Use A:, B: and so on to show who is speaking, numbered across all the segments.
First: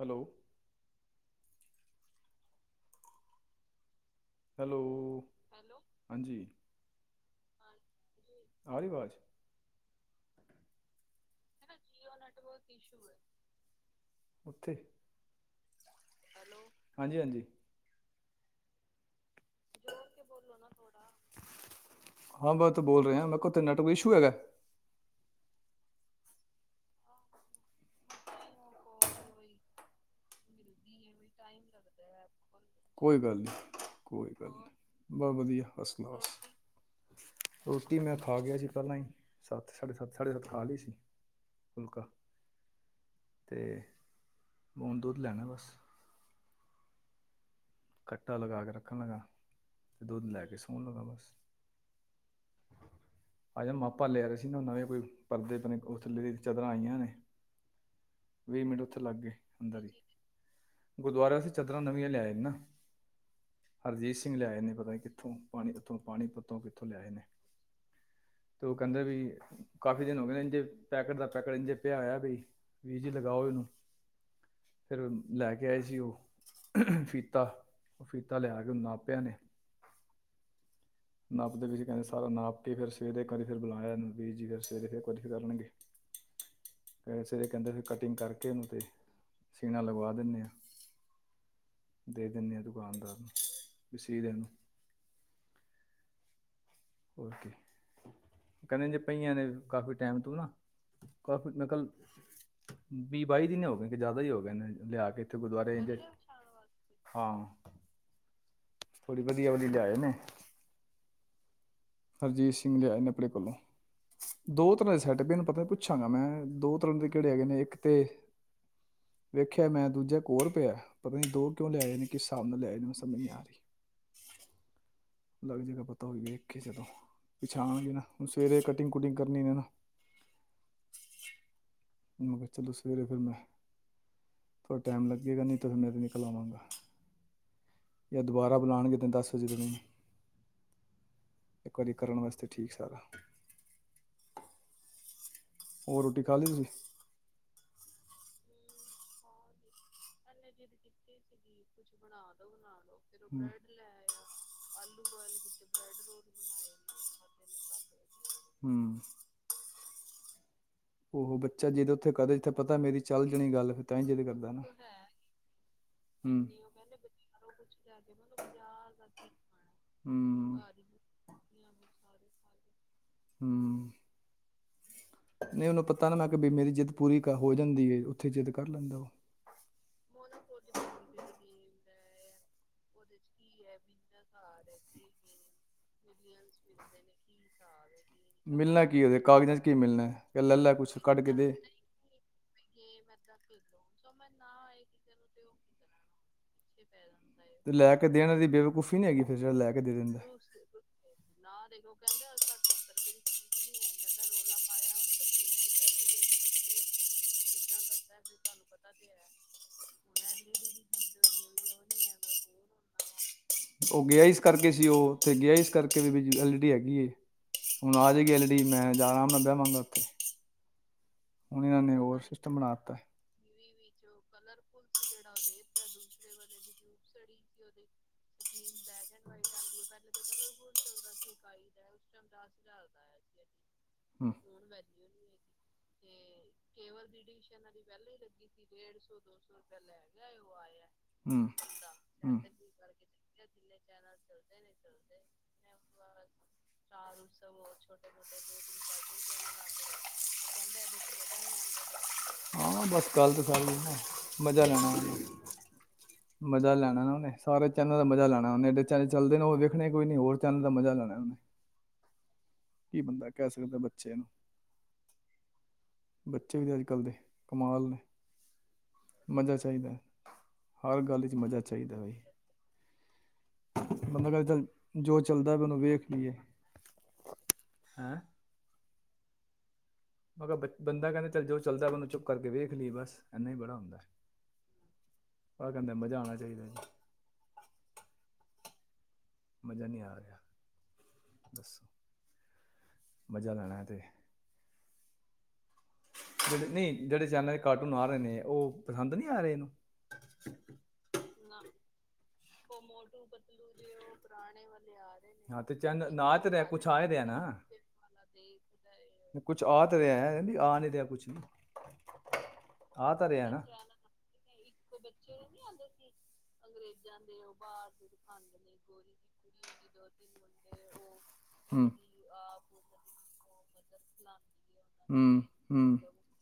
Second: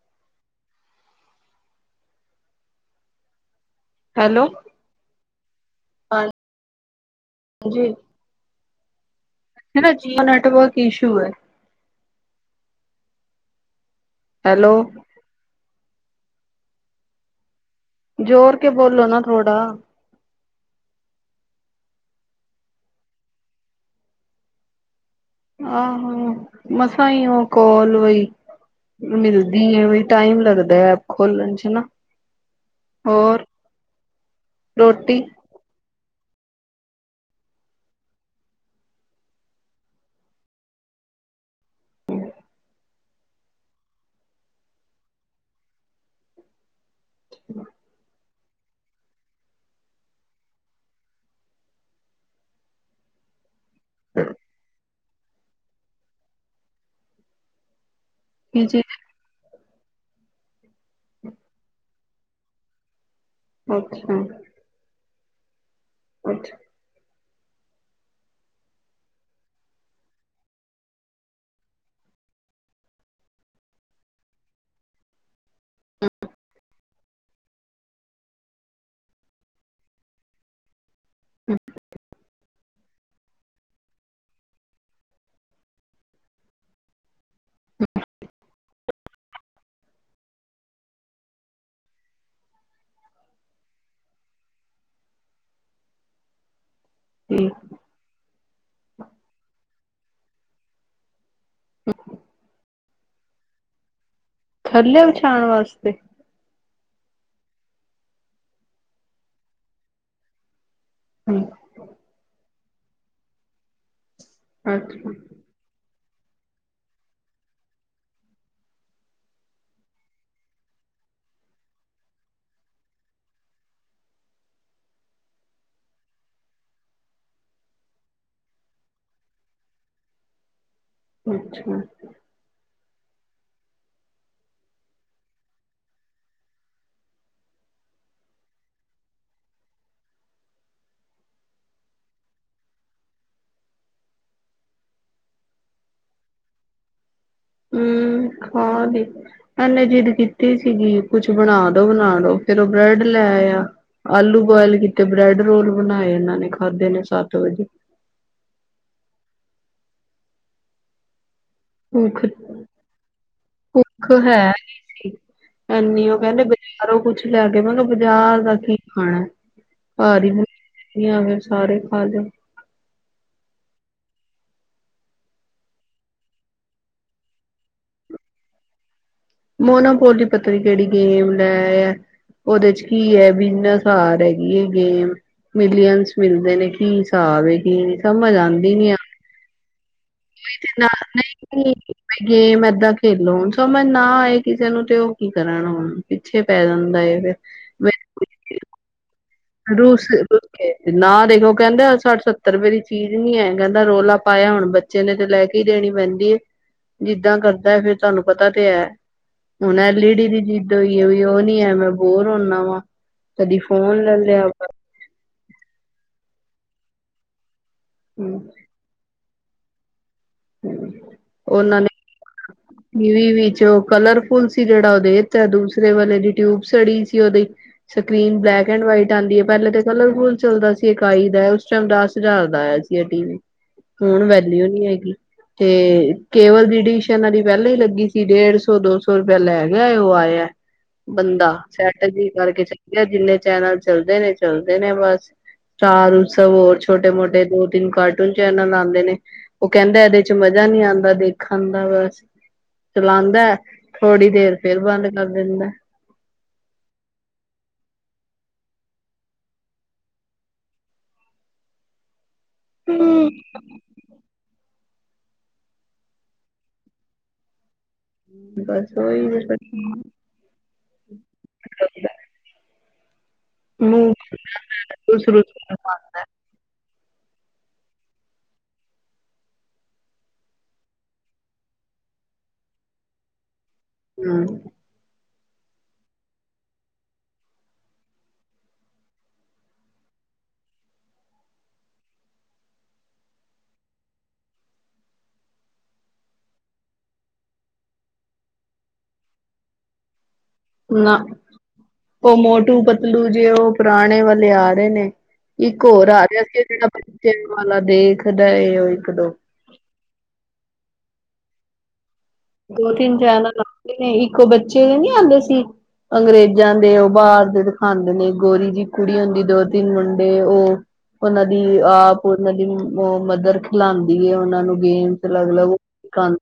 A: Hello. Hello ਹਾਂਜੀ।
B: ਾਂ ਜੀ।
A: ਆਾਰੀ ਬਾਜ਼
B: ਹਨ ਨਾ ਜੀਓ ਨੇੈਟਵਰਕ ਇਸ਼ੂ ਹੈ।
A: ੈਟਵਰ ਇਸ਼ੂ ਹੈ।
B: ਹੈਲੋ
A: ਹਾਂਜੀ ਹਾਂਜੀ।
B: ਜੋੋਰ ਕੇ ਬੋਲੋ ਨਾ। ਰੋਡਾ।
A: ਹਾਂ ਮੈਂ ਤੇ ਬੋਲ ਰਿਹਾ ਮੈਂ ਕੋਥ ਨੈਟਵਕ ਇਸ਼ੂ ਹੈਗਾ।
B: ਆਹੋ ਮਸ ਹੀ ਉਹ ਕਾਲ ਬ ਮਿਲਦੀ ਆ ਬ ਟਾਈਮ ਲੱਗਦਾ ਐਪ ਖੋਲਣ ਚ।
A: ਕੋਈ ਗੱਲ
B: ਹੋਰ
A: ਨਹੀਂ ਕੋਈ ਗੱਲ ਨਹੀਂੀ
B: ਰੋਟੀ
A: ਬਹੁਤ ਵਧੀਆ ਹੱਸ। ਰੋਟੀ ਮੈਂ ਖਾ ਗਿਆ ਸੀ ਪਹਿਲਾਂ ਹੀ ਸੱਤ ਸਾਡੇ ਸੱਤ ਸਾਡੇ ਸੱਤ ਖਾ ਲਈ ਸੀ ਫੁਲਕਾ ਤੇ ਮੂਣ ਦੁੱਧ ਲੈਣਾ ਬਸ। ਕੱਟਾ ਲਗਾ ਕੇ ਰੱਖਣ ਲੱਗਾ ਤੇ ਦੁੱਧ ਲੈ ਕੇ ਸੌਣ ਲੱਗਾ ਬਸ ਅਜ ਮਾਪਾ ਲਿਆ ਰਹੇ ਸੀ ਨਾ ਨਵੇਂ ਕੋਈ ਪਰਦੇਣੇ ਥੱਲੇ ਦੀ ਚਾਦਰਾਂ ਆਈਆਂ ਨੇ। ਵੀਹ
B: ਕੀ
A: ਮਿੰਟ
B: ਚੀਜ਼
A: ਉੱਥੇ ਲੱਗ ਗਏ ਅੰਦਰ ਹੀ। ਗੁਰਦੁਆਰੇ ਅਸੀਂ ਚਦਰਾਂ ਨਵੀਆਂ ਲਿਆ ਆ ਨੇ ਨਾ ਹਰਜੀਤ
B: ਅੱਛਾ
A: ਸਿੰਘ ਲਿਆਏ ਨੇ ਪਤਾ ਕਿਥ। ੱਠੋਂ। ਪਾਣੀ ਉੱਥੋਂ ਪਾਣੀ
B: ਅੱਛਾ
A: ਪੱਤੋਂ ਕਿੱਥੋਂ ਲਿਆਏ ਨੇ। ਤੇ ਉਹ ਕਹਿੰਦੇ ਵੀ ਕਾਫੀ ਦਿਨ ਹੋ ਕਹਿੰਦੇ ਇੰਜੇ ਪੈਕਟ ਦਾ ਪੈਕਟ ਇੰਜੇ ਪਿਆਇਆ ਬਈ ਵੀ ਜੀ ਲਗਾਓ ਇਹਨੂੰ ਫਿਰ ਲੈ ਕੇ ਆਏ ਸੀ ਉਹ ਫੀਤਾ ਉਹਫੀਤਾ ਲਿਆ ਕੇ ਨਾ ਆਪਿਆ ਨੇ ਨਪ ਦੇ ਵਿੱਚ ਕਹਿੰਦੇ ਸਾਰਾ ਨਪ ਕੇ ਫਿਰ ਸਵੇਰੇ ਇੱਕ ਵਾਰੀ ਫਿਰ ਬੁਲਾਇਆ ਇਹਨੂੰ ਬੀ ਜੀ ਫਿਰ ਸਵੇਰੇ ਫਿਰ ਵਾਰੀ ਫਿਰ ਕਰਨਗੇ ਫ ਸਵੇਰੇ ਕਹਿੰਦੇ ਕਟਿੰਗ ਕਰਕੇ ਇਹਨੂੰ ਤੇ ਸੀਣਾ ਲਗਵਾ ਦਿੰਦੇ ਹਾਂ ਦੇ ਦਿੰਦੇ ਹਾਂ ਦੁਕਾਨਦਾਰ ਨੂੰ ਵੀ ਸੀ ਦੇਣ ਨੂੰ ਹੋਕੇ
B: ਠੀਕ
A: ਕਹਿੰਦੇ ਜੇ ਪਈਆਂ ਨੇ ਕਾਫੀ ਟਾਈਮ ਤ ਨਾ ਕਾਫੀ ਮੇਕਲ ਵੀਹ ਬਾਈ ਦਿਨ ਹੋ ਗ ਜ਼ਿਆਦਾ ਹੀ ਹੋ ਕਹਿੰਦੇ
B: ਥੱਲੇ
A: ਲਿਆ ਕੇ ਇੱਥੇ
B: ਵਿਛਾਉਣ
A: ਗੁਰਦੁਆਰੇ
B: ਵਾਸਤੇ
A: ਇਦੇ ਹਾਂ ਥੋੜੀ ਵਧੀਆ ਵਧੀਆ ਲਿਆਏਨ ਨੇ।
B: ਹਮ।
A: ਹਰਜੀਤ ਸਿੰਘ ਲਿਆਏ ਨੇ ਆਪਣੇ ਕੋਲੋਂ। ਦੋ ਤਰ੍ਹਾਂ ਦੇ
B: ਅੱਛਾ
A: ਸੈਟ ਪਏ ਇਹਨੂੰ ਪਤਾ ਪੁੱਛ ਾਂਗਾ ਮੈਂ ਦੋ ਤਰਨ ਦੇ ਘੜੇ ਹੈਗੇਏ ਨੇ ਇੱਕ ਤੇ ਵੇਖਿਆ ਮੈਂ ਦੂਜਾ ਕੋਰ ਪਿਆ ਪਤਾ ਨ ਦੋ ਕਿਉਂ ਲੈ ਆਏ ਨੇ ਕਿਸ ਹਿਸਾਬ ਨਾਲ ਲੈ ਆਏ ਨੇ ਮੈਂ ਸਮਝ ਨ ਆ ਰਹੀ ਅਲੱਗ ਜਗ੍ਹਾ ਪਤਾ ਹੋਈ। ਚਲੋ ਪਿੱਛ ਆਗੇ ਨਾਣ ਸਵੇਰੇ ਕਟਿੰਗ ਕੁਟਿੰਗ ਕਰਨੀ
B: ਅੱਛਾ।
A: ਮੈਂ ਕਿਹਾ ਚਲੋ ਸਵੇਰੇ ਫਿਰ ਮੈਂ ਥੋੜ੍ਹਾ ਟਾਈਮ ਲੱਗੇਗਾ ਨਹੀਂਿਰ ਮੈਂ ਤਾਂ ਨਿਕਲ ਆਵਾਂਗਾ ਜਾਂ ਦੁਬਾਰਾ ਬੁਲਾਉਣਗੇਨੂੰ ਦਸ ਵਜੇ ਤੁਸੀ। ਇੱਕ ਵਾਰੀ ਕਰਨ ਵਾਸਤੇ ਠੀਕ ਸਾਰਾ। ਹੋਰ ਰੋਟੀ ਖਾ ਲਈ ਤੁਸੀਂ।
B: ਹਮ ਖਾ ਦੀ ਪੇ ਜਿੱਦ ਕੀਤੀ ਸੀਗੀ ਕੁਛ ਬਣਾ ਦੋ ਬਣਾ ਦੋ ਫੇਰ। ਬ੍ਰੈਡ ਲੈ
A: ਹੂੰ
B: ਆ ਆ ਆਲੂ ਬੁਆਇਲ ਕੀਤੇ ਬ੍ਰੈਡ ਰੋਲ ਬਣਾਏ ਇਹਨਾਂ ਨੇ ਖਾਧੇ ਨੇ ਸ ਜੀ।
A: ਹਮ। ਉਹ ਬੱਚਾ ਜਿੱਦ ਉੱਥੇ
B: ਭੁੱਖ
A: ਕਦੇ ਜਿੱਥੇ ਪਤਾ ਮੇਰੀ ਚੱਲ ਜਾਣੀ ਗੱਲ ਫਿਰ ਤਾਂ ਹੀ
B: ਭੁੱਖ
A: ਜਿੱਦ
B: ਹੈ
A: ਕਰਦਾ ਉਹ ਨਾ
B: ਨ ਸੀ ਐਨੀ ਉਹ
A: ਹੀ
B: ਕਹਿੰਦੇ
A: ਹੂੰ
B: ਬਜ਼ਾਰੋਂ ਕੁਛ ਲੈ ਕੇ ਮੈਨੂੰ ਬਾਜ਼ਾਰ ਦਾ ਕੀ ਖਾਣਾ ਭ ਹੀ ਬ
A: ਹੂੰ
B: ਆ ਸਾਰੇ ਖਾ ਲਓ
A: ਹਮ ਨਹੀਂ ਉਹਨੂੰ ਪਤਾ ਨਾ ਮੈਂ ਕਿਹਾ ਬਈ ਮੇਰੀ ਜਿੱਦ ਪੂਰੀ ਹੋ ਜਾਂਦੀ ਹੈ ਉੱਥੇ ਜਿੱਦ ਕਰ ਲੈਂਦਾ ਉਹ
B: ਮੋਨਾ ਪੋਲ ਦੀ ਪਤਾ ਨੀ ਕਿਹੜੀ ਗੇਮ ਲੈ ਆ ਉਹਦੇ ਚ ਕੀ ਹੈ ਬਿਜਨਸ ਆ ਰ ਹੈਗੀ ਇਹ ਗੇਮ ਮਿਲੀਅਨਸ ਮਿਲਦੇ ਨੇ ਕੀ ਹਿਸਾਬ ਕੀ ਸਮਝ ਆਉਂਦੀ
A: ਮਿਲਣਾ
B: ਨ ਆ
A: ਕੀ ਉਹਦੇ ਕਾਗਜ਼ਾਂ 'ਚ ਮਿਲਣਾ ਹੈ ਕਿ ਲੈ
B: ਕੋਈ ਤੇ
A: ਲੈ
B: ਨਾ
A: ਕੁਛ ਕੱਢ ਕੇ
B: ਨਹੀਂ ਗੇਮ ਏਦਾਂ ਖੇਲੋ ਸੋ ਮੈਂ ਨਾਏ ਕਿਸੇ ਨੂੰ ਤੇ ਉਹ ਕੀ ਕਰਨ ਹੁਣ ਪਿੱਛੇ ਪੈ ਜਾਂਦਾ ਫਿਰ
A: ਤੇ ਲੈ ਕੇ ਦੇਣ ਦੀ ਬੇਵਕੂਫ਼ੀ ਨਹੀਂੀ ਹੈਗੀ ਫਿਰ ਜਿਹੜਾ ਲੈ ਕੇ ਦੇ ਦਿੰਦਾ
B: ਰੂਸਸ ਨਾ ਦੇਖੋ ਕਹਿੰਦੇ ਸੱਠ ਸੱਤਰ ਰੁਪਏ ਦੀ ਚੀਜ਼ ਨੀ ਹੈ ਕਹਿੰਦਾ ਰੌਲਾ ਪਾਇਆ ਹੁਣ ਬੱਚੇ ਨੇ ਤੇ ਲੈ ਕੇ ਹੀ ਦੇਣੀ ਪੈਂਦੀ ਹੈ ਜਿੱਦਾਂ ਕਰਦਾ ਫਿਰ ਤੁਹਾਨੂੰ ਪਤਾ ਤੇ ਹੈ ਹੁਣ ਐਲਈ ਡੀ ਦੀ ਜਿੱਦ ਹੋਈ ਹੈ ਉਹ ਨੀ ਹੈ ਮੈਂ ਬੋਰ ਹੁੰਦਾ ਵਾ ਕਦੀ
A: ਵਾਂ।
B: ਫੋਨ
A: ਉਹ
B: ਲੈ
A: ਗਿਆ ਇਸ ਕਰਕੇ ਸੀ ਉਹ ਉੱਥੇ ਗਿਆ ਇਸ ਕਰਕੇ ਵੀ ਐਲ ਡੀ ਹੈਗੀ ਏ ਹੁਣ ਆਜ
B: ਹਮ,
A: ਗਲਡੀ ਮੈਂ ਜਾਣਾਮ ਲੱਭਿਆ [unintelligible] ਹੁਣ ਇਹਨਾਂ ਨੇ ਹੋਰ ਸਿਸਟਮ ਬਣਾ ਦਿੱਤਾ
B: ਇਹ ਵੀ ਵੀ ਚੋ ਕਲਰਫੁਲ ਸੀ ਜਿਹੜਾ ਉਹਦੇ ਤੇ ਦੂਸਰੇ ਵਾਲੇ ਦੀ ਟਿਊਬ ਸੜੀ ਸੀ ਉਹਦੀ ਸਕਰੀਨ ਬਲੈਕ ਐਂਡ ਵਾਈਟ ਆਉਂਦੀ ਹੈ ਪਹਿਲੇ ਤੇ ਕਲਰਫੁਲ ਚੱਲਦਾ ਸੀ ਇਕਾਈ ਦਾ ਉਸ ਟਾਈਮ ਦਸ ਹਜ਼ਾਰ ਦਾ ਆਇਆ ਸੀ ਟੀ ਵੀ ਹੁਣ
A: ਹੂੰ
B: ਵੈਲਿਊ ਨੀ ਹੈਗੀ ਤੇ ਕੇਵਲ ਰਿਡੀਸ਼ਨ ਦੀ ਪਹਿਲਾਂ ਹੀ ਲੱਗੀ ਸੀ ਡੇਢ ਸੋ ਦੋ ਸੋ ਰੁਪਆ ਲੈ ਗਿਆ ਉਹ ਆਇਆ
A: ਹੂੰ
B: ਬੰਦਾ ਸੈਟਜੀ
A: ਹਮ।
B: ਕਰਕੇ ਚ ਗਿਆ ਜਿੰਨੇ ਚੈਨਲ ਚੱਲਦੇ ਨੇ ਚਲਦੇ ਨੇ ਬਸ ਸਟਾਰ ਉਸਵ ਹੋਰ ਛੋਟੇ ਮੋਟੇ ਦੋ ਤਿੰਨ ਕਾਰਟੂਨ ਚੈਨਲ ਆਉਂਦੇ ਨੇ ਉਹ ਕਹਿੰਦਾ ਇਹਦੇ ਚ ਮਜਾ ਨਹੀਂੀ ਆਉਂਦਾ ਦੇਖਣ ਦਾ ਬਸ
A: ਹਾਂ ਬਸ ਗੱਲ ਤੇ
B: ਚਲਾਉਂਦਾ ਹੈ
A: ਸਾਰੀ
B: ਥੋੜ੍ਹੀ ਦੇਰ
A: ਮਜਾ
B: ਫੇਰ
A: ਲੈਣਾ
B: ਬੰਦ
A: ਉਹਨੇ
B: ਕਰ ਦਿੰਦਾ
A: ਮਜਾ ਲੈਣਾ ਨਾ ਉਹਨੇ ਸਾਰੇ ਚੇਨਲ ਦਾ ਮਜਾ ਲੈਣਾ ੇ ਐਡੇ ਚ ਚੱਲਦੇ ਨੇ ਉਹ ਵੇਖਣੇ ਕੋਈ ਨੀ ਹੋਰ ਚੱਲ ਦਾ ਮਜ਼ਾ ਲੈਣਾ ਉਹਨੇ [unintelligible] ਕੀ ਬੰਦਾ ਕਹਿ ਸਕਦੇ ਬੱਚੇ ਨੂੰ ਬੱਚੇ ਵੀ ਤੇ ਅੱਜ ਕੱਲ੍ਹ ਦੇ ਕਮਾਲ ਨੇ
B: ਬਸ
A: ਮਜ਼ਾ
B: ਹੀ
A: ਚਾਹੀਦਾ ਹਰ ਗੱਲ 'ਚ ਮਜ਼ਾ ਚਾਹੀਦਾ ਬਈ
B: [unintelligible]
A: ਬੰਦਾ ਕਹਿੰਦਾ ਚਲ ਜੋ
B: ਰੁਸ ਰੁਸ
A: ਚੱਲਦਾ ਵੀ
B: ਕੇ
A: ਉਹਨੂੰ ਵੇਖ
B: ਖਾਂਦਾ
A: ਲਈਏ ਹੈਂ ਮੈਂ ਕਿਹਾ ਬੰਦਾ ਕਹਿੰਦਾ ਚਲ ਜੋ ਚੱਲਦਾ ਓਹਨੂੰ ਚੁੱਪ ਕਰਕੇ ਵੇਖ ਲਈਏ ਬਸ ਇੰਨਾ ਹੀ ਬੜਾ ਹੁੰਦਾ
B: ਹਮ
A: ਆਹ ਕਹਿੰਦੇ ਮਜ਼ਾ ਆਉਣਾ ਚਾਹੀਦਾ ਜੀ ਮਜ਼ਾ ਨੀ ਆ ਰਿਹਾ ਦੱਸੋ ਮਜਾ ਲੈਣਾ ਤੇ ਜਿਹੜੇ ਨਹੀਂ ਜਿਹੜੇ ਚੈਨਲ ਦੇ ਕਾਰਟੂਨ ਆ ਰਹੇ ਨੇ ਉਹ ਪਸੰਦ ਨਹੀਂ ਆ ਰਹੇ ਇਹਨੂੰ
B: ਨਾ ਉਹ ਮੋਟੂ ਪਤਲੂ ਜੇ ਉਹ ਪੁਰਾਣੇ ਵਾਲੇ ਆ ਰਹੇ ਨੇ
A: ਹਾਂ ਤੇ
B: ਇੱਕ ਹੋਰ
A: ਚੈਨਲ
B: ਆ
A: ਨਾ
B: ਰਿਹਾ
A: ਤੇ
B: ਸੀ ਜਿਹੜਾ
A: ਕੁਛ ਆ ਹੀ ਰਿਹਾ ਨਾ
B: ਬਚਿਆਂ ਵਾਲਾ ਦੇਖਦਾ ਉਹ ਇੱਕ ਦੋ
A: ਏ ਆ ਤੇ ਰਿਹਾ ਹੈ ਨਹੀਂ ਆ ਰਿਹਾ ਕੁਛ ਨਹੀਂ [unintelligible]
B: ਦੋ
A: ਆ
B: ਤਿੰਨ
A: ਧਰਿਆ
B: ਚੈਨਲ
A: ਨਾ
B: ਲੱਗਦੇ ਨੇ ਇੱਕੋ ਬੱਚੇ ਨੀ ਆਉਂਦੇ ਸੀ ਅੰਗਰੇਜ਼ਾਂ ਦੇ ਉਹ ਬ ਦਿਖਾਉਂਦੇ ਨੇ ਗੋਰੀ ਜਿਹੀ ਕੁੜੀ ਹੁੰਦੀ ਦੋ ਤਿੰਨ ਮੁੰਡੇ ਉਹ ਉਹਨਾਂ ਦੀ ਆਪ
A: ਹੂੰ
B: ਉਹਨਾਂ ਦੀ ਮਦਰ ਲਉਂਦੀ ਉਹਨਾਂ ਨੂੰ [unintelligible] ਗੇਮਸ
A: ਹੂੰ
B: ਅਲੱਗ ਅਲਗ
A: ਹੂੰ
B: ਖ [unintelligible]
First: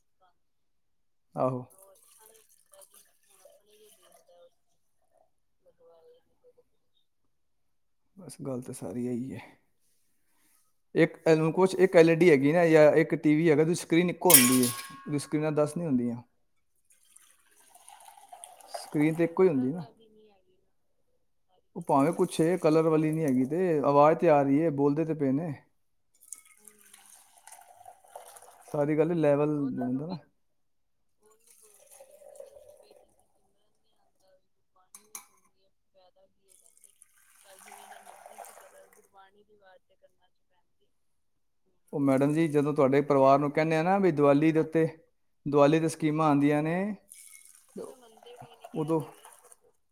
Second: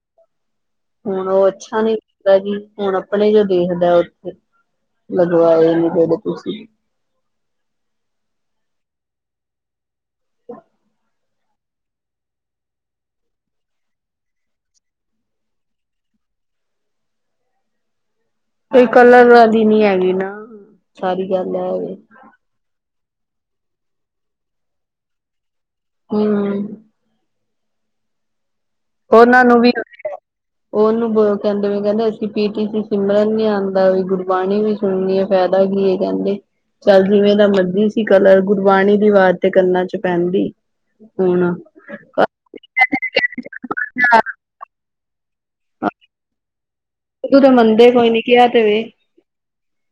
B: ਹੁਣ ਉਹ
A: ਆਹੋ
B: ਅੱਛਾ ਨੀ ਲੱਗਦਾ ਜੀ ਹੁਣ ਆਪਣੇ ਜੋ ਦੇਖਦਾ ਉੱਥੇ ਲਗਵਾਏ ਨ ਜੜ ਤੁਸੀਂ [unintelligible]
A: ਬਸ ਗੱਲ ਤਾਂ ਸਾਰੀ ਆਹੀ ਹੈ ਇੱਕ ਇੱਕ ਐਲ ਈ ਡੀ ਹੈਗੀ ਨਾ ਜਾਂ ਇੱਕ ਟੀ ਵੀ ਹੈਗਾ ਉਹਦੀ ਸਕਰੀਨ ਇੱਕੋ ਹੁੰਦੀ ਹੈ ਉਹਦੀ ਸਕਰੀਨਾਂ ਦੱਸ ਨਹੀ ਹੁੰਦੀਆਂ
B: ਕੋਈ
A: ਸਕਰੀਨ ਤੇ
B: ਕਲਰ
A: ਇੱਕੋ ਹੀ
B: ਵਾਲ ਦੀ
A: ਹੁੰਦੀ
B: ਨੀ ਹੈਗੀ ਨਾ [unintelligible] ਗੱਲ ਹੈ
A: ਉਹ ਭਾਵੇਂ ਕੁੱਛ ਕਲਰ ਵਾਲੀ ਨੀ ਹੈਗੀ ਤੇ ਆਵਾਜ਼ ਤੇ ਆ ਰਹੀ ਹੈ ਬੋਲਦੇ ਤੇ ਪਏ ਨੇ
B: ਹਮ
A: ਸਾਰੀ ਗੱਲ
B: ਉਹਨਾਂ
A: ਲੈਵਲ
B: ਨੂੰ ਵੀ
A: ਲਦਾ ਨਾ [unintelligible]
B: ਉਹਨੂੰ ਕਹਿੰਦੇ ਕਹਿੰਦੇ ਅਸੀਂ ਪੀ ਟੀ ਸੀ ਸਿਮਰਨ ਨੀ ਆਉਂਦਾ ਗੁਰਬਾਣੀ ਵੀ ਸੁਣਨੀ ਫਾਇਦਾ ਕੀ ਇਹ ਕਹਿੰਦੇ ਚੱਲ ਜਿਵੇਂ ਦਾ ਮਰਜੀ ਸੀ ਕਲਰ ਗੁਰਬਾਣੀ ਦੀ ਆਵਾਜ਼ ਤੇ ਕੰਨਾ ਚ ਪੈਂਦੀ ਹੁਣ
A: ਉਹ ਮੈਡਮ ਜੀ ਜਦੋਂ ਤੁਹਾਡੇ ਪਰਿਵਾਰ ਨੂੰ ਕਹਿੰਦੇ ਆ ਵੀ ਦੀਵਾਲੀ ਦੇ ਉੱਤੇ ਦੀਵਾਲੀ ਤੇ ਸਕੀਮਾਂ ਆਉਂਦੀਆਂ ਨੇ
B: ਤੂੰ ਤਾਂ ਮੰਨਦੇ ਕੋਈ ਨੀ ਕਿਹਾ ਤੇ ਵੇ
A: ਉਦੋਂ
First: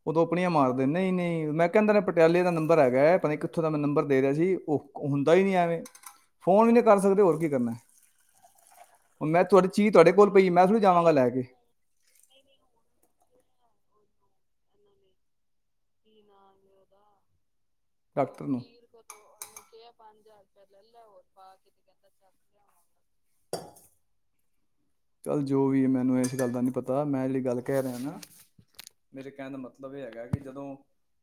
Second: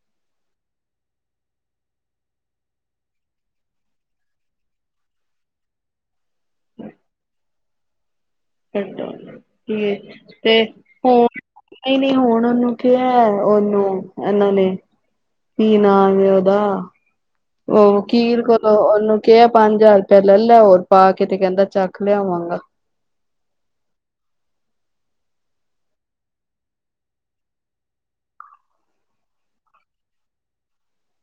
A: ਉਦੋਂ ਆਪਣੀਆਂ ਮਾਰਦਾ ਨਹੀਂ ਨਹੀਂ ਮੈਂ ਕਹਿੰਦਾ ਨੇ ਪਟਿਆਲੇ ਦਾ ਨੰਬਰ ਹੈਗਾ ਪਤਾ ਕਿੱਥੋਂ ਦਾ ਮੈਂ ਨੰਬਰ ਦੇ ਰਿਹਾ ਸੀ ਉਹ ਹੁੰਦਾ ਹੀ ਨਹੀਂ ਐਵੇਂ ਫ਼ੋਨ ਵੀ ਨਹੀਂ ਕਰ ਸਕਦੇ ਹੋਰ ਕੀ ਕਰਨਾ
B: ਦ
A: ਹੁਣ ਮੈਂ ਤੁਹਾਡੀ ਚੀਜ਼ ਤੁਹਾਡੇ ਕੋਲ ਪਈ
B: ਤੇ
A: ਮੈਂ ਥੋੜੀ ਜਾਵਾਂਗਾ
B: ਹੁਣ
A: ਲੈ ਕੇ
B: ਹੀ ਨ ਹੁਣ ਉਹਨੂੰ ਕਿਹਾ ਉਹਨੂੰ ਇਹਨਾਂ ਨੇ ਤ ਨਾਜਦਾ ਉਹ ਕੀਰ
A: ਡਾਕਟਰ ਨੂੰ
B: ਕਰੋ ਉਹਨੂੰ ਕਿਹਾ ਪੰਜ ਜਾ ਫ ਲੈ ਲੈ ਹੋਰ ਪਾ ਕੇ ਤੇ ਕਹਿੰਦਾ ਚੱਕ ਲਿਆਵਾਂਗਾ
A: ਚੱਲ ਜੋ ਵੀ ਮੈਨੂੰ ਇਸ ਗੱਲ ਦਾ ਨੀ ਪਤਾ ਮੈਂ ਜਿਹੜੀ ਗੱਲ ਕਹਿ ਰਿਹਾ ਨਾ ਮੇਰੇ ਕਹਿਣ ਦਾ ਮਤਲਬ ਇਹ ਹੈਗਾ ਕਿ ਜਦੋਂ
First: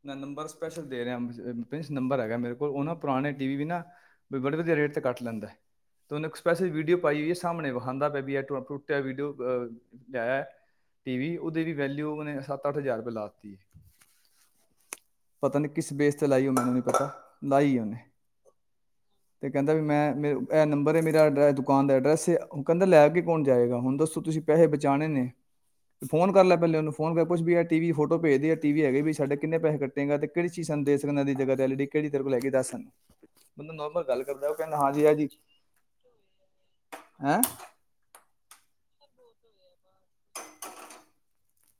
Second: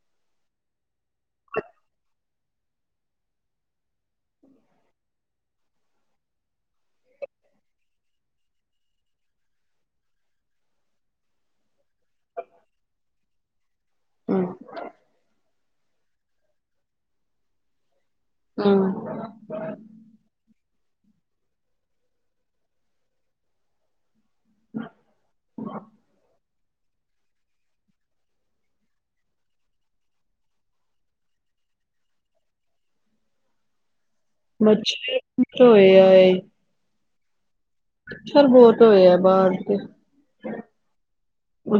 A: ਮੈਂ ਨੰਬਰ ਸਪੈਸ਼ਲ ਦੇ ਰਿਹਾਿੰ ਨੰਬਰ ਹੈਗਾ ਮੇਰੇ ਕੋਲ ਉਹ ਨਾ ਪੁਰਾਣੇ ਟੀ ਵੀ ਵੀ ਨਾ ਬੜੇ ਵਧੀਆ ਰੇਟ ਤੇ ਕੱਟ ਲੈਂਦਾ ਹੈ ਤੇ ਉਹਨੂੰ ਇੱਕ ਸਪੈਸ਼ਲ ਵੀਡੀਓ ਪਾਈਈ ਸਾਹਮਣੇ ਵਿਖਾਉਂਦਾ ਪ ਟੱਟਿਆ ਵੀਡੀਓ ਅਹ ਲਿਆ ਟੀ ਵੀ ਉਹਦੇ ਵੀ ਵੈਲਿਊ ਉਹਨੇ ਸੱਤ ਅੱਠ ਹਜ਼ਾਰ ਰੁਪਏ ਲਾ ਦਿੱਤੀ
B: ਹਮ
A: ਪਤਾ ਨੀ ਕਿਸ ਬੇਸ ਤੇ ਲਾਈ ਉਹ ਮੈਨੂੰ ਨੀ ਪਤਾ, ਲਾਈ ਉਹਨੇ
B: ਹਮ
A: ਤੇ ਕਹਿੰਦਾ ਵੀ ਮੈਂ ਮੇ ਇਹ ਨੰਬਰ ਪਰ ਏ ਮੇਰਾ ਐੈਡ ਦੁਕਾਨ ਦਾ ਐਡਰੈਸ ਏ ਕਹਿੰਦਾ ਲੈ ਕੇ ਕੌਣ ਜਾਏਗਾ ਹੁਣ ਦੱਸੋ ਤੁਸੀ ਪੈਸੇ ਬਚਾਉਣੇ ਨੇ ਫੋਨ ਕਰ ਲੈ ਪਹਿਲੇ ਉਹਨੂੰ ਫੋਨ ਕਰ ਪੁਛ ਵੀ ਏ ਟੀ ਵੀ ਫੋਟੋ ਭੇਜਦਿਆ ਟੀ ਵੀ ਹੈਗਾ ਵੀ ਸਾਡੇ ਕਿਨੇ ਪੈੇਹੇ ਕੱਟੇਗਾ ਤੇ ਕਿੜੀ ਚੀਜ਼ ਸਾਨੂੰ ਦੇ ਸਕਨਾ ਐਦੀ ਜਗ੍ਹਾ ਤੇ ਐਲ ਡੀ ਕਿਹੜੀ ਤੇਰੇ ਕੋਲ ਹੈਗੀ ਦੱਸ, ਉਹਨੂੰ ਨੋਰਮਲ ਗਲ
B: [unintelligible]
A: ਹੈਂ
B: ਮੱਛਰ ਬਹੁਤ ਹੋਏ ਆ ਬਾਹਰ ਤੇ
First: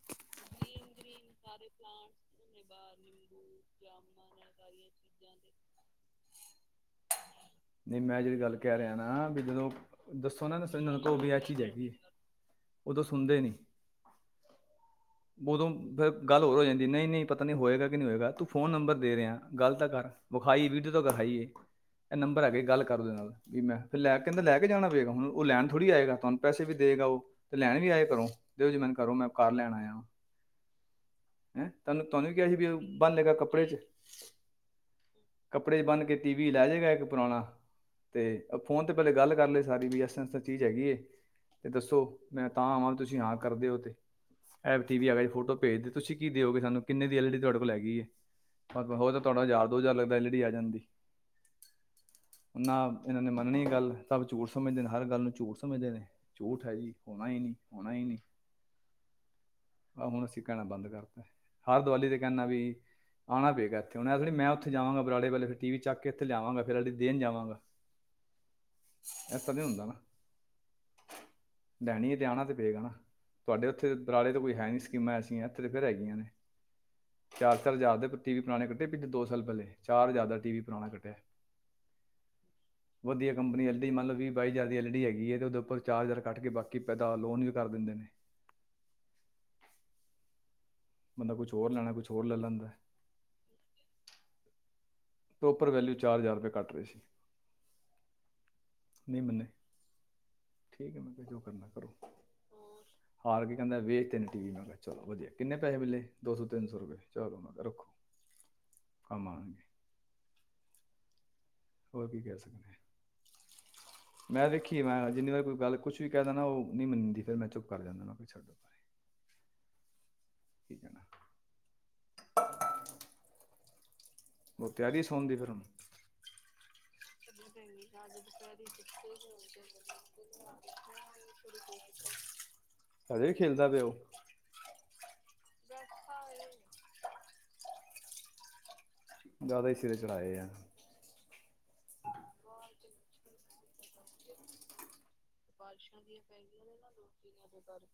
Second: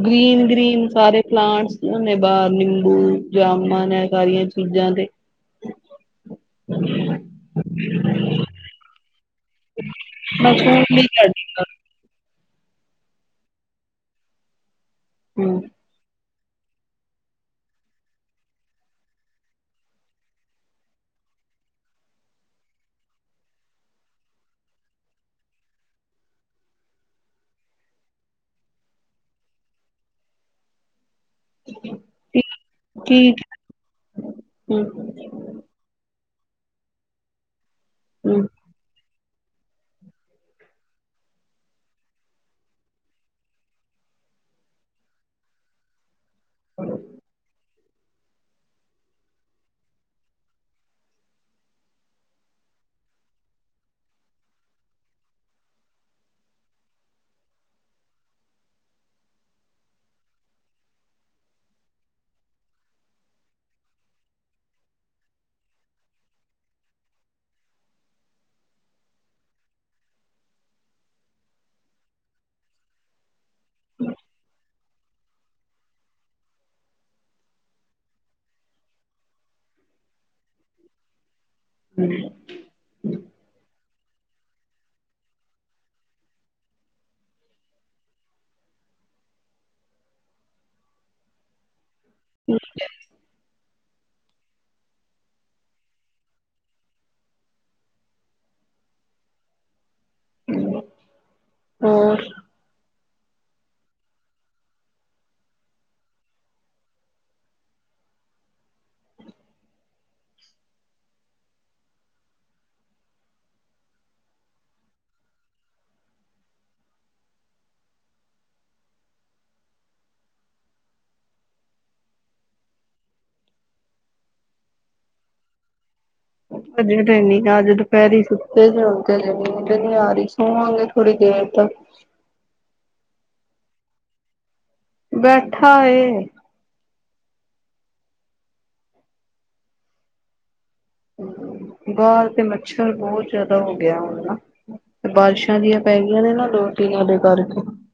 B: ਗ੍ਰੀਨ ਗ੍ਰੀਨ ਸਾਰੇ [unintelligible] [unintelligible]
A: ਨਹੀ ਮੈਂ ਜਿਹੜੀ ਗੱਲ ਕਹਿ ਰਿਹਾ ਨਾ ਵੀ [unintelligible]
B: ਮਸ਼ਰੂਮ ਵੀ ਸਾਡੀ
A: ਉਦੋ ਸੁਣਦੇ ਨੀ।
B: ਹੂੰ
A: ਉਦੋਂ ਫਿਰ ਗੱਲ ਹੋਰ ਹੋ ਜਾਂਦੀ ਨਹੀਂ-ਨਹੀਂ ਪਤਾ ਨਇ ਹੋਏਗਾ ਕਿ ਨਹੀ ਹੋਏਗਾ ਤੂੰ ਫੋਨ ਨੰਬਰ ਦੇ ਰਿਹਾ ਗੱਲ ਤਾਂ ਕਰ ਵਿਖਾਈ ਵੀਡੀਓ ਤੋਂ ਵਿਖਾਈਏ ਇਹ ਨੰਬਰ ਭਰ ਹੈਗਾ ਗੱਲ ਕਰ ੳਦੇ ਨਾਲ ਵੀ ਮੈਂ ਫਿਰ ਲੈ ਕਹਿੰਦਾ ਲੈ ਕੇ ਜਾਣਾ ਪਏਗਾ ਹੁਣ ਉਹ ਲੈਣ ਥੋੜ੍ਹੀ ਆਏਗਾ ਤੁਹਾਨੂੰ ਪੈਸੇ ਵੀ ਦੇਗਾ ਉਹ, ਤੇ ਲੈਣ ਵੀ ਆਏ ਕਰੋ ਦਿਓ ਜੇ ਮੈਨੂੰ ਕਰੋ ਮੈਂ ਘਰ ਲੈਣ ਆਇਆ ਵ ਹੈਂ ਤੁਹਾਨੂੰ-ਤੁਹਾਨੂੰ ਵੀ ਕਿਹਾ ਸੀ ਵੀ ਉਹ ਬੰਨ ਲਏਗਾ
B: ਠੀਕ
A: ਕੱਪੜੇ ਚ
B: ਹੂੰ
A: ਕੱਪੜੇ ਚ ਬੰਨ ਕੇ ਟੀ-ਵੀ ਲਾ ਜੇਗਾ ਇੱਕ ਪੁਰਾਣਾ।
B: ਹੂੰ
A: ਤੇ ਫੋਨ ਤੇ ਪਹਿਲੇ ਗੱਲ ਕਰ ਲਏ ਸਾਰੀ ਵੀ ਇਸ ਤਰ੍ਹਾਂ ਇਸ ਤਰ੍ਹਾਂ ਚੀਜ਼ ਹੈਗੀ ਹੈ, ਤੇ ਦੱਸੋ ਮੈਂ ਤਾਂ ਆਵਾਂ ਵੀ ਤੁਸੀ ਹਾਂ ਕਰਦੇ ਹੋ ਤੇ, ਇਹ ਟੀ ਵੀ ਹੈਗਾ ਫੋਟੋ ਭੇਜਦੇ ਤੁਸੀ ਕੀ ਦਿਓਗੇ ਸਾਨੂੰੰ ਕਿਨੇ ਦੀ ਐਲਿਡੀ ਤੁਹਾਡੇ ਕੋਲ ਹੈਗੀ ਹੈ ਹੋ ਤਾਂ ਤੁਹਾਡਾ ਯਜ਼ਾਰ ਦੋ ਯਜਾ਼ਰ ਲੱਗਦਾ ਐਲਿਡੀ ਆ ਜਾਂਦੀ। ਨਾ ਇਹਨਾ ਨੇ ਮੰਨਣੀ ਗੱਲ ਸਭ ਝੂਠ ਸਮਝਦੇ ਨੇ ਹਰ ਗੱਲ ਨੂੰ ਝੂਠ ਸਮਝਦੇ ਨੇ, ਝੂਠ ਹੈ ਜੀ ਹੋਣਾ ਹੀ ਨਹੀ ਹੋਣਾ ਹੀ ਨਹੀ, ਆਹ ਹੁਣ ਅਸੀਂ ਕਹਿਣਾ ਬੰਦ ਕਰਤਾ। ਹਰ ਦੀਵਾਲੀ ਤੇ ਕਹਿਣਾ ਵੀ ਆਉਣਾ ਪਏ ਗਿਆ ਇੱਥੇ ਹੁਣ ਇਹ ਥੋੜੀ ਮੈਂ ਉੱਥੇ ਜਾਵਾਂਗਾ ਬਰਾਲੇ ਵੇਲੇ ਫਿਰ ਟੀ-ਵੀ ਚੱਕ ਕੇ ਇੱਥੇ ਲਿਆਵਾਂਗਾ ਫੇਰ ਅਲੀ ਦੇਣ ਜਾਵਾਂਗਾ, ਐਸਾ ਨ ਹੁੰਦਾ ਨਾ ਲੈਣੀ ਤੇ ਆਣਾ ਤੇ ਪਏਗਾ ਨਾ। ਤੁਹਾਡੇ ਉੱਥੇ ਬਰਾੜੇ ਤੇ ਕੋਈ ਹੈ ਨਹੀਂ ਸੀ। ਸਕੀਮਾਂ ਐਸੀਆਂ ਇੱਥੇ ਤੇ ਫਿਰ ਹੈਗੀਆਂ ਨੇ ਚਾਰ-ਚਾਰ ਹਜ਼ਾਰ ਦੇ ਟੀ-ਵੀ ਪੁਰਾਣੇ ਕੱਡੇ ਪਿਛਲੇ ਦੋ ਸਾਲ ਪਹਿਲੇ ਚਾਰ ਹਜ਼ਾਰ ਦਾ ਟੀ-ਵੀ ਪੁਰਾਣਾ ਕੱਡਿਆ। ਵਧੀਆ ਕੰਪਨੀ ਵਾਲੀ ਮਤਲਬ ਵੀਹ ਬਾਈ ਹਜ਼ਾਰ ਦੀ ਐਲ ਡੀ ਹੈਗੀ ਹੈ ਤੇ ਉਹਦੇ ਉੱਪਰ ਚਾਰ ਹਜ਼ਾਰ ਕੱਟ ਕੇ ਬਾਕੀ ਪੈਦਾ ਲੋਨ ਵੀ ਕਰ ਦਿੰਦੇ ਨੇ। ਬੰਦਾ ਕੁਛ ਹੋਰ ਲੈਣਾ ਕੁਛ ਹੋਰ ਲੈ ਲੈਂਦਾ। ਟੋਪਰ ਵੈਲਊ ਚਾਰ ਹਜ਼ਾਰ ਰੁਪਏ ਕੱਟ ਰਹੇ ਸੀ, ਨਹੀਂ ਮੰਨੇ ਠੀਕ ਹੈ ਮੈਂ ਕਰ
B: ਹੋਰ।
A: ਹਾਰ ਕੇ ਕਹਿੰਦਾ ਵੇਚ ਨੇ ਟੀ ਵੀ ਮੈਂ ਕਿਹਾ ਚਲੋ ਵਧੀਆ ਕਿੰਨੇ ਪੈਸੇ ਮਿਲੇ ਦੋ ਸੌ ਤਿੰਨ ਸੌ ਰੁਪਏ ਚਲੋ ਮੈਂ ਕਿਹਾ ਰੱਖੋ ਕੰਮ ਆਣਗੇ। ਹੋਰ ਕੀ ਕਹਿ ਸਕਦੇ, ਮੈਂ ਦੇੇਖੀ ਮੈਂ ਜਿੰਨੀ ਵਾਰ ਕੋਈ ਗੱਲ ਕੁਛ ਵੀ ਕਹਿ ਦਿੰਦਾ ਉਹ ਨਹੀਂ ਮੰਨਦੀ ਫੇਰ ਮੈਂ ਚੁੱਪ ਕਰ ਜਾਂਦਾ ਨਾ ਕੋ ਛੱਡੋ। [inaudible] ਬਹੁ ਤਿਆਰੀ ਸੋਣ ਦੀ ਫਿਰ ਹੁਣ
B: ਹਜੇ ਦੇ ਨ ਅੱਜ ਦੁਪਹਿਰੀ ਸੁੱਤੇ ਜਾਗੇ ਹਜੇ ਨ ਆ ਰਹੀ ਸੋਵਾਂਗੇ ਥੋੜ੍ਹੀ ਦੇਰ ਤਾਂ
A: ਕਰੇ ਖੇਲਦਾ ਪਿਆ ਉਹ
B: ਬੈਠਾ
A: ਜ਼ਿਆਦਾ ਹੀ ਸਿਰੇ ਚੜ੍ਹਾਏ ਆ
B: ਗਾਲ ਤੇ ਮੱਛਰ ਬਹੁਤ ਜਿਆਦਾ ਹੋ ਗਿਆ ਹ ਨਾ ਜਿਹੀਆਂ
A: ਬਾਰਿਸ਼ਾਂ ਦੀ
B: ਗਈਆਂ ਨੇ
A: ਪੈ
B: ਨਾ ਦੋ
A: ਗਆਂ
B: ਤਿੰਨ ਉਹਦੇ ਕਰਕੇ
A: ਨੇ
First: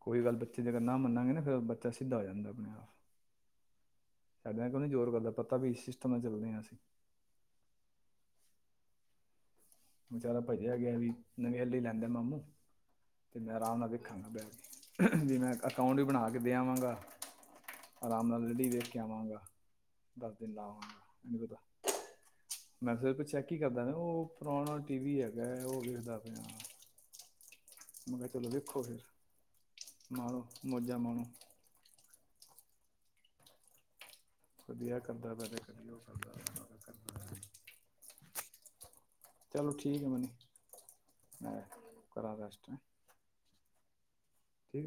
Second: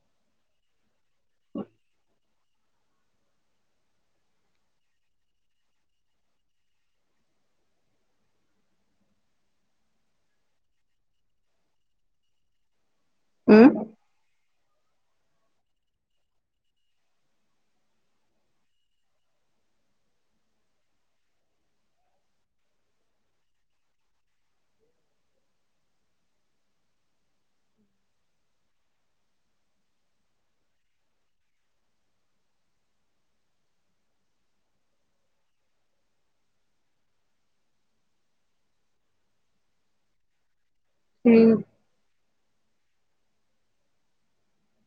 A: ਕੋਈ ਗੱਲ ਬੱਚੇ ਦੇ ਕਰਨਾ ਮੰਨਗੇ ਨਾ ਫੇਿਰ ਬੱਚਾ ਸਿੱਧਾ ਆ ਜਾਂਦਾ ਆਪਣੇ ਆਪ ਛੱਡਿਆਂ ਕਿ ਨ ਜ਼ੋਰ ਕਰਦਾ ਪਤਾ ਵੀ ਇਸ ਸਿਸਟਮ ਨਾਲ ਚੱਲਦੇ ਹਾਂ ਅਸੀਂ ਵਿਚਾਰਾ ਭੱਜਿਆ ਗਿਆ ਵੀ ਨਵਂ ਹਲੀ ਲੈਂਦਾ ਮਾਮੂ ਤੇ ਮੈਂ ਆਰਾਮ
B: ਹੂੰ
A: ਨਾਲ ਦੇਖਾਂਗਾ ਬਹਿ ਜ ਮੈਂ ਅਕਾਊਂਟ ਵੀ ਬਣਾ ਕੇ ਦੇ ਆਵਾਂਗਾ ਆਰਾਮ ਨਾਲ ਲਡੀ ਦੇੇਖ ਕੇ ਆਵਾਂਗਾ ਦਸ ਦਿਨ ਲਾਵਾਂਗਾ ਪਤਾ ਮੈਂ ਫਿਰ ਕੋ ਚੈੱਕ ਹੀ ਕਰਦਾ ਉਹ ਪੁਰਾਣਾ ਟੀ ਵੀ ਹੈਗਾ ਹੈ ਉਹ ਲਿਖਦਾ ਪਿਆ ਮੈਂ ਕਿਹਾ ਚਲੋ ਵੇਖੋ ਫਿਰ ਮਾਰੋ ਮੌਜਾਂ ਮਣੋ ਵਧੀਆ ਕਰਦਾ ਚਲੋ ਠੀਕ ਆ ਮਨੀ
B: ਠੀਕ
A: ਕਰ ਦਾਸ ਠੀਕ